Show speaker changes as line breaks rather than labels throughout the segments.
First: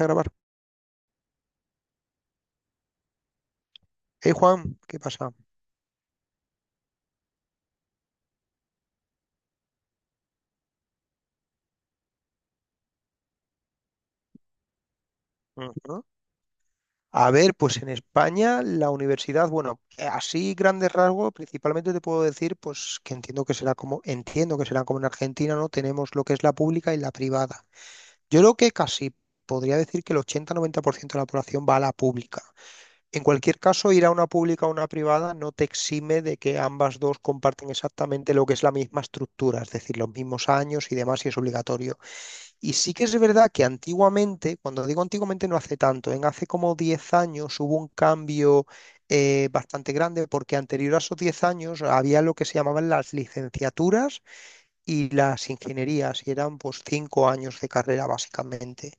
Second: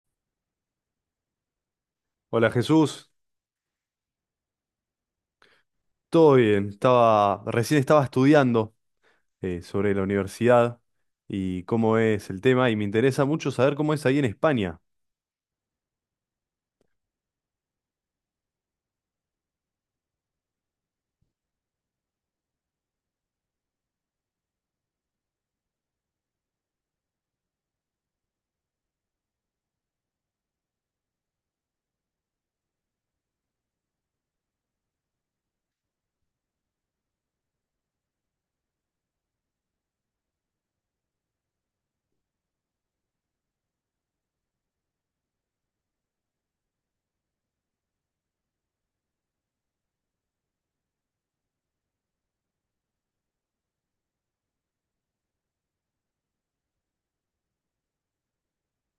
A grabar.
Hola Jesús,
Hey Juan, ¿qué pasa?
todo bien. Recién estaba estudiando sobre la universidad y cómo es el tema y me interesa mucho saber cómo es ahí en España.
Ujú. A ver, pues en España la universidad, bueno, así grandes rasgos, principalmente te puedo decir, pues que entiendo que será como, entiendo que será como en Argentina, ¿no? Tenemos lo que es la pública y la privada. Yo creo que casi podría decir que el 80 90% de la población va a la pública. En cualquier caso, ir a una pública o una privada no te exime de que ambas dos comparten exactamente lo que es la misma estructura, es decir, los mismos años y demás, y es obligatorio. Y sí que es verdad que antiguamente, cuando digo antiguamente no hace tanto, en hace como 10 años hubo un cambio bastante grande porque anterior a esos 10 años había lo que se llamaban las licenciaturas y las ingenierías y eran pues 5 años de carrera básicamente.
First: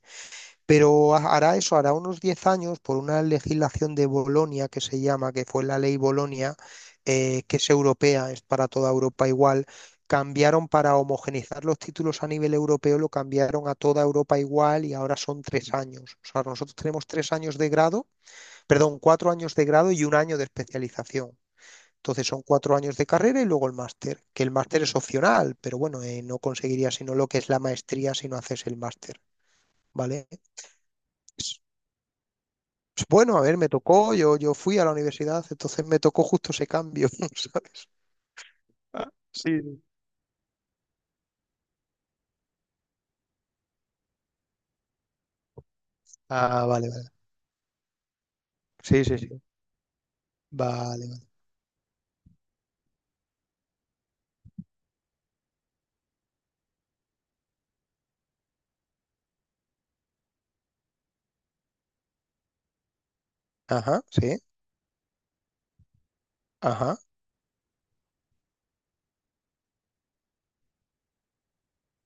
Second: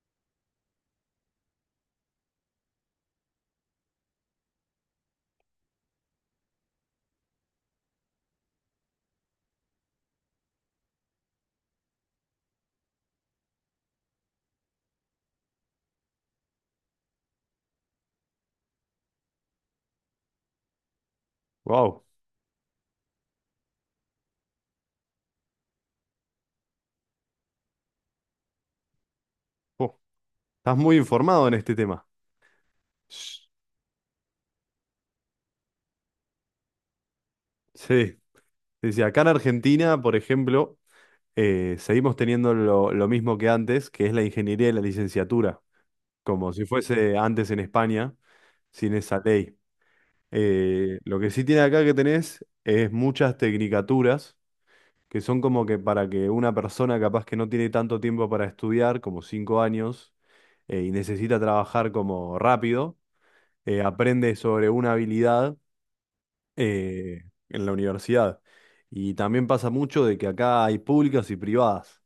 Pero hará eso, hará unos 10 años, por una legislación de Bolonia que se llama, que fue la ley Bolonia, que es europea, es para toda Europa igual, cambiaron para homogeneizar los títulos a nivel europeo, lo cambiaron a toda Europa igual y ahora son 3 años. O sea, nosotros tenemos 3 años de grado, perdón, 4 años de grado y 1 año de especialización.
Wow,
Entonces son 4 años de carrera y luego el máster, que el máster es opcional, pero bueno, no conseguirías sino lo que es la maestría si no haces el máster, ¿vale?
estás muy informado en este tema.
Pues bueno, a
Sh-
ver, me tocó, yo fui a la universidad, entonces me tocó justo ese cambio, ¿sabes?
Sí, sí, sí.
Ah,
Acá en
sí. Sí.
Argentina, por ejemplo, seguimos teniendo lo mismo que antes, que es la ingeniería y la licenciatura, como si
Ah, vale, vale.
fuese antes en España, sin
Sí, sí,
esa
sí.
ley.
Vale,
Lo que
vale.
sí tiene acá que tenés es muchas tecnicaturas que son como que para que una persona capaz que no tiene tanto tiempo para estudiar, como cinco años, y necesita trabajar como rápido,
Ajá,
aprende
sí.
sobre una habilidad
Ajá,
en la universidad. Y también pasa mucho de que acá hay públicas y privadas.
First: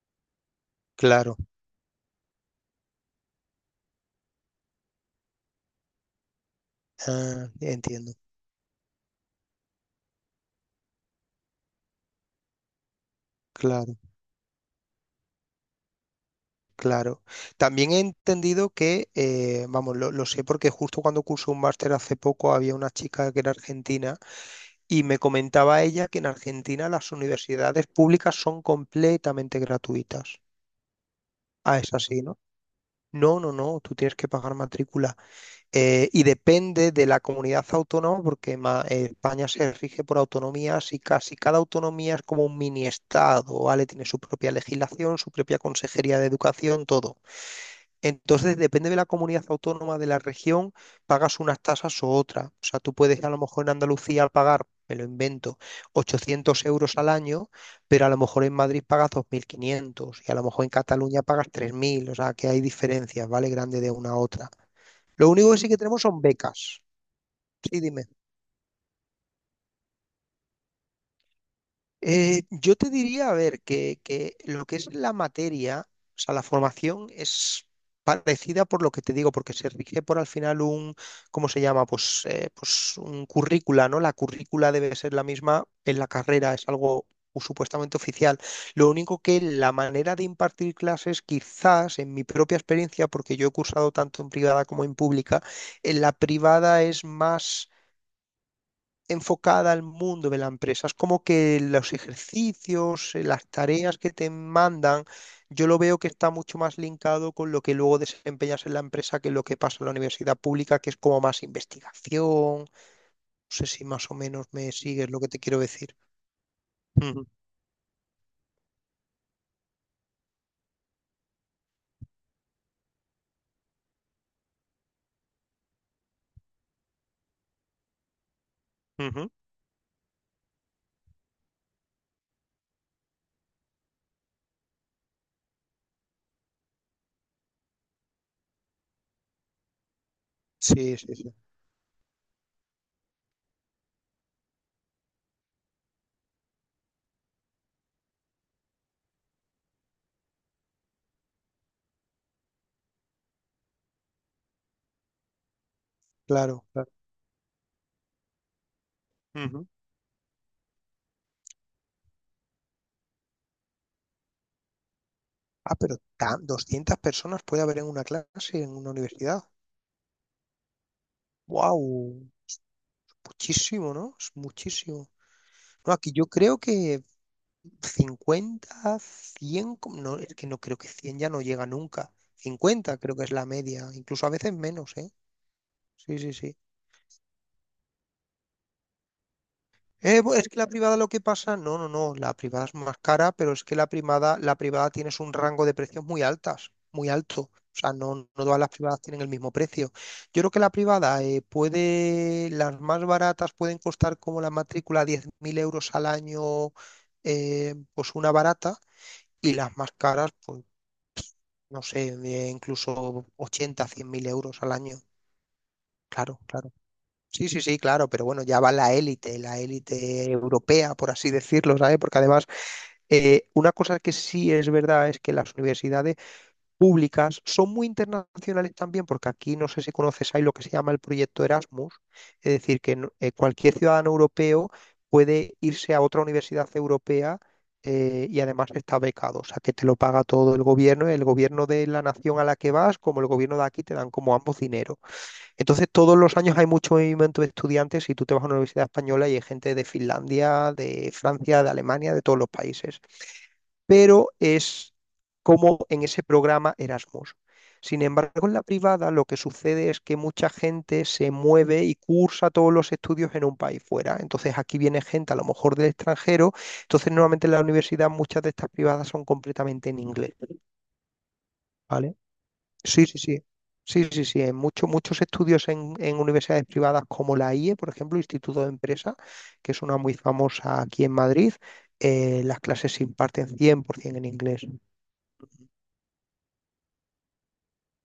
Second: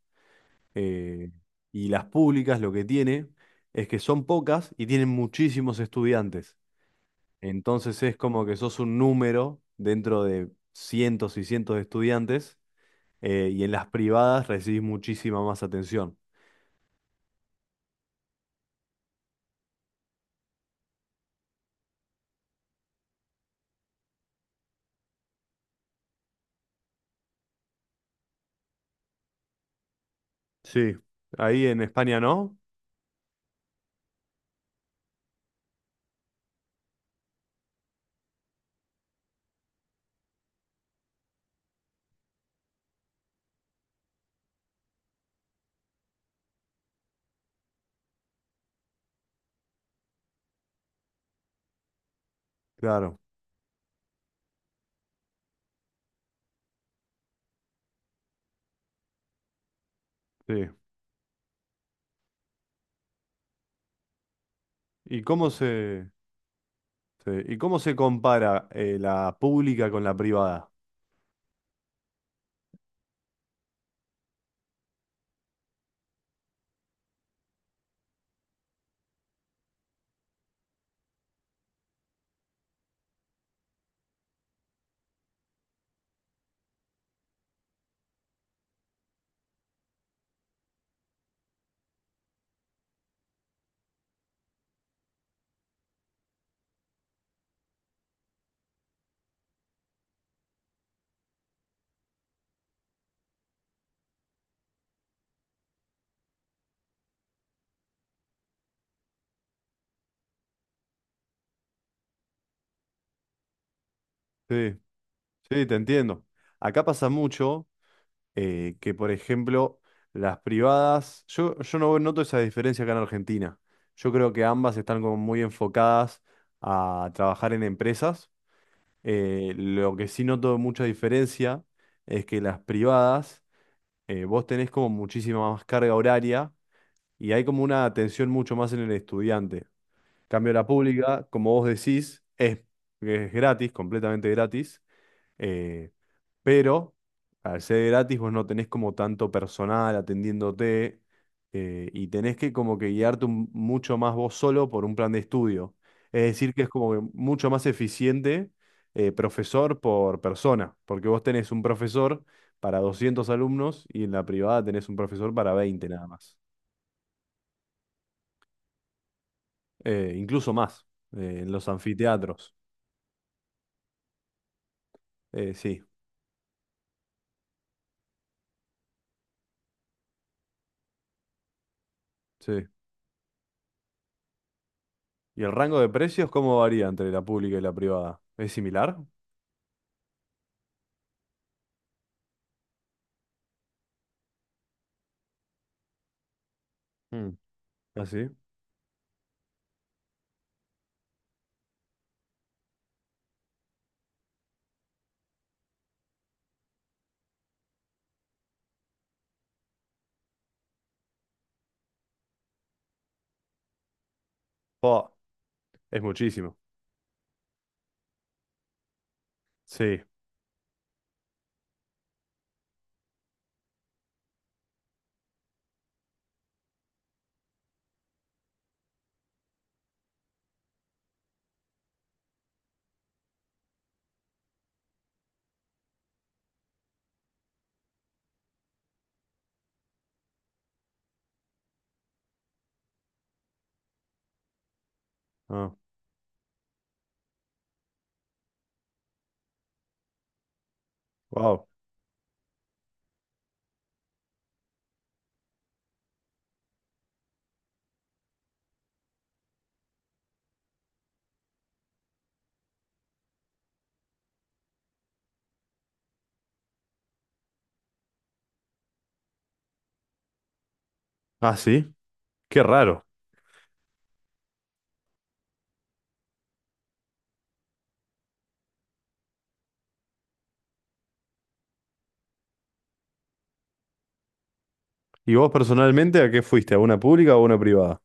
eh,
claro.
y las públicas lo que tiene es que son pocas y tienen muchísimos estudiantes.
Ah,
Entonces
entiendo.
es como que sos un número dentro de cientos y cientos de estudiantes, y en las
Claro,
privadas recibís muchísima más atención.
claro. También he entendido que, vamos, lo sé porque justo cuando cursé un máster hace poco había una chica que era argentina y me comentaba ella que en Argentina las universidades públicas son completamente gratuitas.
Sí, ahí
Ah,
en
es
España
así, ¿no?
no,
No, no, no, tú tienes que pagar matrícula. Y depende de la comunidad autónoma, porque España se rige por autonomías y casi cada autonomía es como un mini estado, ¿vale? Tiene su propia legislación, su propia consejería de educación, todo. Entonces, depende de la comunidad autónoma de la región, pagas unas tasas o otras. O sea, tú
claro,
puedes a lo mejor en Andalucía pagar, me lo invento, 800 euros al año, pero a lo mejor en Madrid pagas 2500 y a lo mejor
sí.
en Cataluña pagas 3000. O sea, que hay diferencias, ¿vale? Grande de una a otra.
¿Y
Lo
cómo
único que sí que tenemos
se,
son becas.
sí, ¿Y cómo
Sí,
se
dime.
compara la pública con la privada?
Yo te diría, a ver, que lo que es la materia, o sea, la formación es parecida por lo que te digo, porque se rige por al final un, ¿cómo se llama? Pues, pues un currícula, ¿no? La currícula debe ser la misma en la carrera, es algo supuestamente oficial. Lo único que la manera de impartir clases, quizás en mi propia experiencia, porque yo he cursado tanto en privada como en pública, en la privada es más enfocada al mundo de la empresa. Es como que los ejercicios, las tareas que te mandan, yo lo veo que está mucho más linkado con lo que luego desempeñas en la empresa que lo que pasa en la universidad pública, que es como más investigación. No sé si más o menos me
Sí,
sigues lo que te quiero
sí, te
decir.
entiendo. Acá pasa
Ujú,
mucho que, por ejemplo, las privadas, yo no noto esa diferencia acá en Argentina. Yo creo que ambas están como muy enfocadas a trabajar en empresas.
ujú.
Lo que sí noto mucha diferencia es que las privadas vos tenés como muchísima más carga horaria y hay como una atención mucho más en el estudiante. Cambio la
Sí, sí,
pública,
sí.
como vos decís, es gratis, completamente gratis, eh, pero al ser gratis vos no tenés como tanto personal atendiéndote, y tenés que como que guiarte mucho más vos solo por un plan de estudio. Es decir, que
Claro,
es
claro.
como que mucho más eficiente
Ujú.
profesor por persona, porque vos tenés un profesor para 200 alumnos y en la privada tenés un profesor para
Ah,
20
pero
nada más.
200 personas puede haber en una clase, en una universidad.
Incluso más, en los
¡Wow!
anfiteatros.
Muchísimo, ¿no? Es muchísimo.
Sí,
No, aquí yo creo que 50 100 no, es que no creo que 100 ya no llega nunca.
sí.
50 creo que es la media, incluso a veces menos, ¿eh?
¿Y el rango de
Sí,
precios
sí, sí.
cómo varía entre la pública y la privada? ¿Es similar?
Es que la privada lo que pasa, no, no, no, la privada es más cara, pero es que la privada tienes un rango de precios muy altas, muy alto. O sea,
¿Ah,
no, no
sí?
todas las privadas tienen el mismo precio. Yo creo que la privada puede, las más baratas pueden costar como la matrícula 10.000 euros al año, pues una barata, y las más caras, pues no sé, incluso 80 100.000 euros al año.
Oh, es
Claro,
muchísimo.
claro. Sí, sí, sí, claro, pero bueno, ya va la
Sí.
élite europea, por así decirlo, ¿sabes? Porque además, una cosa que sí es verdad es que las universidades públicas, son muy internacionales también, porque aquí no sé si conoces, hay lo que se llama el proyecto Erasmus, es decir, que no- cualquier ciudadano europeo puede irse a otra universidad europea y además está becado, o sea, que te lo paga todo el gobierno de la nación a la que vas, como el gobierno de aquí, te dan como ambos dinero.
Ah,
Entonces, todos los años hay mucho movimiento de estudiantes y tú te vas a una universidad española y hay gente de Finlandia, de Francia,
wow.
de Alemania, de todos los países, pero es como en ese programa Erasmus. Sin embargo, en la privada lo que sucede es que mucha gente se mueve y cursa todos los estudios en un país fuera. Entonces aquí viene gente a lo mejor del extranjero. Entonces normalmente en la universidad muchas de estas privadas son completamente en inglés,
Ah, sí.
¿vale?
Qué
Sí,
raro.
sí, sí. Sí, sí, sí. En muchos, muchos estudios en universidades privadas como la IE, por ejemplo, Instituto de Empresa, que es una muy famosa aquí en Madrid, las clases se imparten 100% en inglés.
¿Y vos personalmente a qué fuiste? ¿A una pública o a una privada?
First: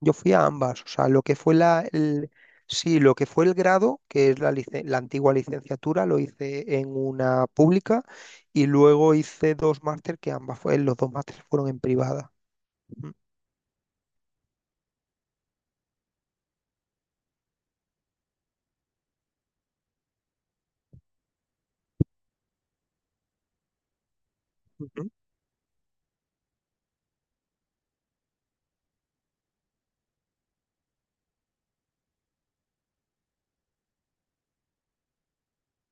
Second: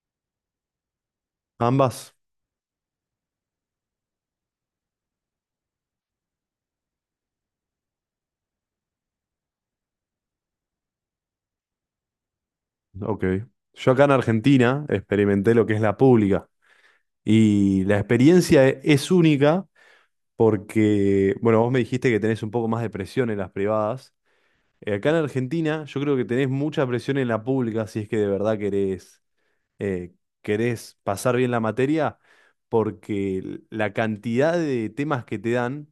Yo fui a ambas, o sea, lo que fue
Ambas.
sí, lo que fue el grado, que es la antigua licenciatura, lo hice en una pública y luego hice 2 máster que ambas fue, los 2 másteres fueron en privada. Ujú,
Ok. Yo acá en Argentina experimenté lo que es la pública. Y la experiencia es única porque, bueno, vos me dijiste que tenés un poco más de presión en las privadas. Acá
ujú,
en Argentina yo creo que tenés mucha presión en la pública si es que de verdad eh, querés pasar bien la materia, porque la cantidad de temas que te dan,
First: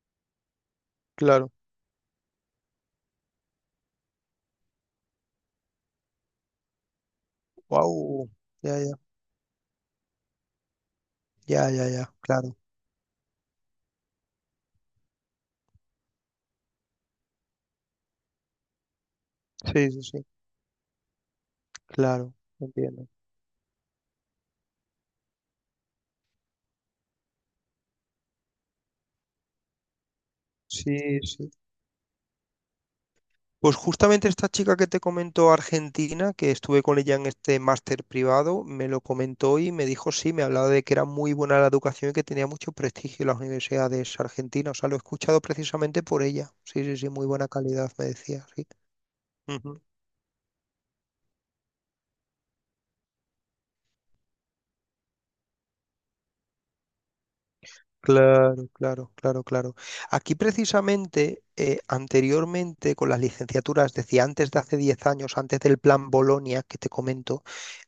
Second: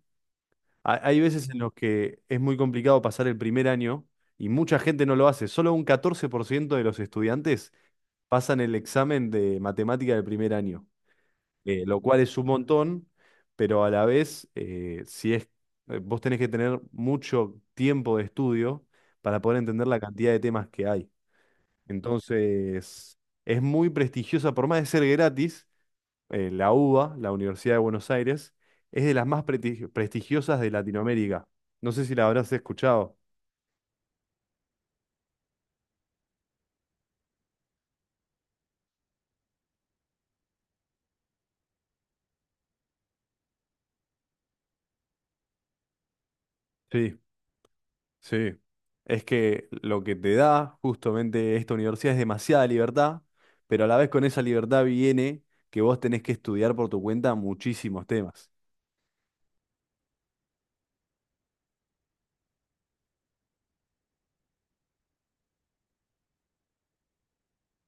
hay veces
claro,
en los que es muy complicado pasar el primer año y mucha gente no lo hace. Solo un 14% de los estudiantes
wow,
pasan
ya,
el
ya,
examen de matemática del primer año,
ya, ya,
lo
ya,
cual es un
claro,
montón, pero a la vez, si es, vos tenés que tener mucho tiempo de estudio para poder entender
sí,
la
sí, sí,
cantidad de temas que hay.
claro, entiendo.
Entonces, es muy prestigiosa, por más de ser gratis, la UBA, la Universidad de Buenos Aires, es de las más prestigiosas de
Sí,
Latinoamérica.
sí.
No sé si la habrás escuchado.
Pues justamente esta chica que te comentó Argentina, que estuve con ella en este máster privado, me lo comentó y me dijo, sí, me hablaba de que era muy buena la educación y que tenía mucho prestigio en las universidades argentinas. O sea, lo he escuchado precisamente por ella. Sí, sí, sí,
Sí,
muy buena calidad, me decía,
sí.
sí.
Es que
Ujú.
lo que te da justamente esta universidad es demasiada libertad, pero a la vez con esa libertad viene que vos tenés que estudiar por tu cuenta muchísimos temas.
Claro, claro, claro, claro. Aquí precisamente, anteriormente con las licenciaturas, decía antes de hace 10 años, antes del plan Bolonia que te comento,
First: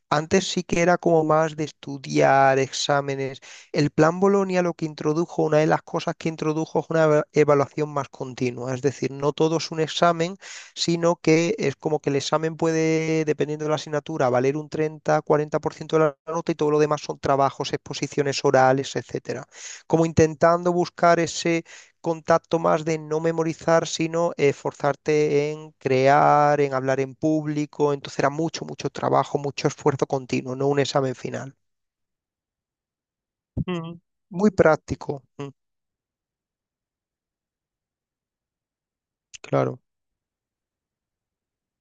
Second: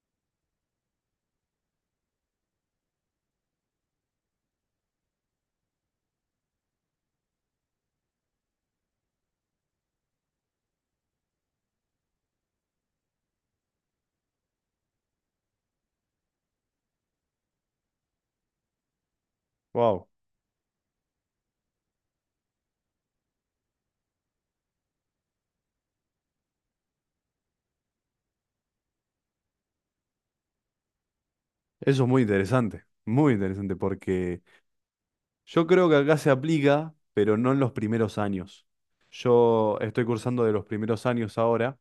antes sí que era como más de estudiar exámenes. El plan Bolonia lo que introdujo, una de las cosas que introdujo es una evaluación más continua. Es decir, no todo es un examen, sino que es como que el examen puede, dependiendo de la asignatura, valer un 30, 40% de la nota y todo lo demás son trabajos, exposiciones orales, etcétera. Como
Wow,
intentando buscar ese contacto más de no memorizar, sino esforzarte en crear, en hablar en público. Entonces era mucho, mucho trabajo, mucho esfuerzo continuo, no un examen final.
eso es muy interesante
Mm.
porque
Muy práctico. Mm.
yo creo que acá se aplica, pero no en los primeros años. Yo
Claro,
estoy cursando de los primeros años ahora,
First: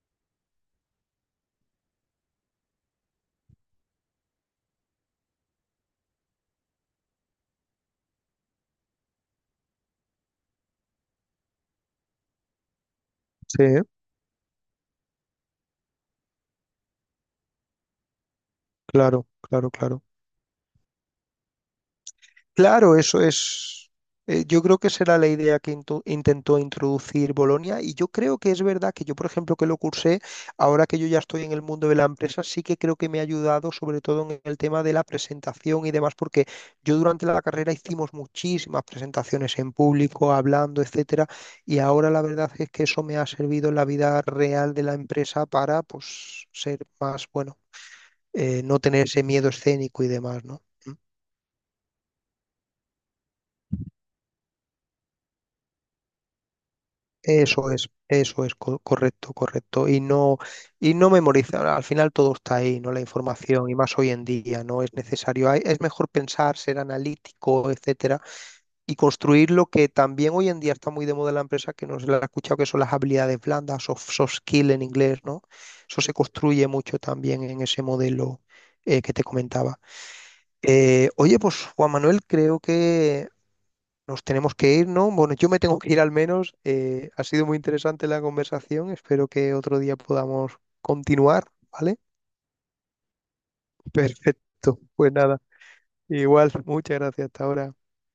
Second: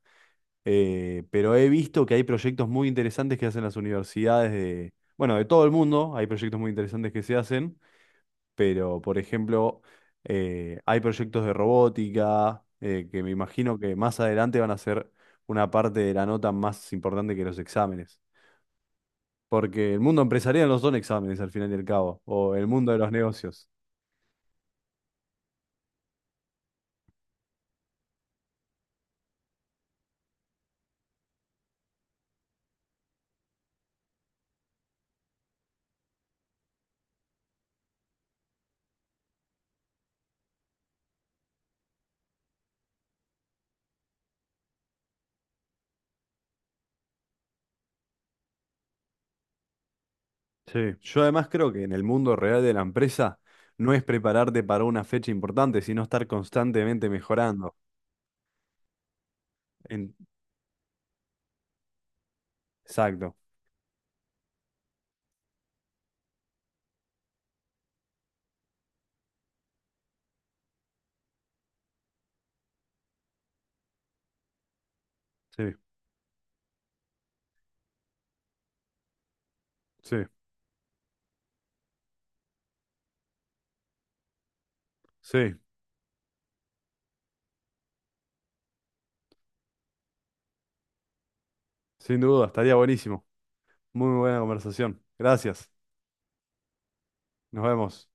pero he visto que hay proyectos muy interesantes que hacen las universidades de, bueno, de todo el mundo. Hay proyectos muy interesantes que se hacen, pero por ejemplo, hay proyectos de robótica, que me
sí,
imagino que más adelante van a ser una parte de la nota más importante que los exámenes.
claro, claro,
Porque el
claro.
mundo empresarial no son exámenes al final y al cabo, o el mundo
Claro,
de los
eso
negocios.
es, yo creo que será la idea que intentó introducir Bolonia y yo creo que es verdad que yo, por ejemplo, que lo cursé, ahora que yo ya estoy en el mundo de la empresa, sí que creo que me ha ayudado sobre todo en el tema de la presentación y demás, porque yo durante la carrera hicimos muchísimas presentaciones en público, hablando, etcétera, y ahora la verdad es que eso me ha servido en la vida real de la empresa para, pues, ser más, bueno, no tener ese miedo escénico y demás, ¿no?
Sí,
Mm.
yo además creo que en el mundo real de la empresa no es prepararte para una fecha importante, sino estar constantemente mejorando.
Eso es correcto, correcto.
En-
Y no memorizar, al final todo está ahí, ¿no? La
Exacto.
información, y más hoy en día, no es necesario. Es mejor pensar, ser analítico, etcétera, y construir lo que también hoy en día está muy de moda en la empresa, que no se la ha escuchado, que son las habilidades blandas, soft, soft skill en inglés, ¿no?
Sí,
Eso se construye mucho también en ese modelo que te comentaba.
sí,
Oye, pues Juan Manuel, creo que nos tenemos que ir, ¿no? Bueno, yo
sí,
me tengo que ir al menos. Ha sido muy interesante la conversación. Espero que otro día podamos continuar, ¿vale?
sin duda, estaría buenísimo. Muy buena
Perfecto.
conversación.
Pues nada,
Gracias.
igual, muchas gracias. Hasta
Nos
ahora.
vemos.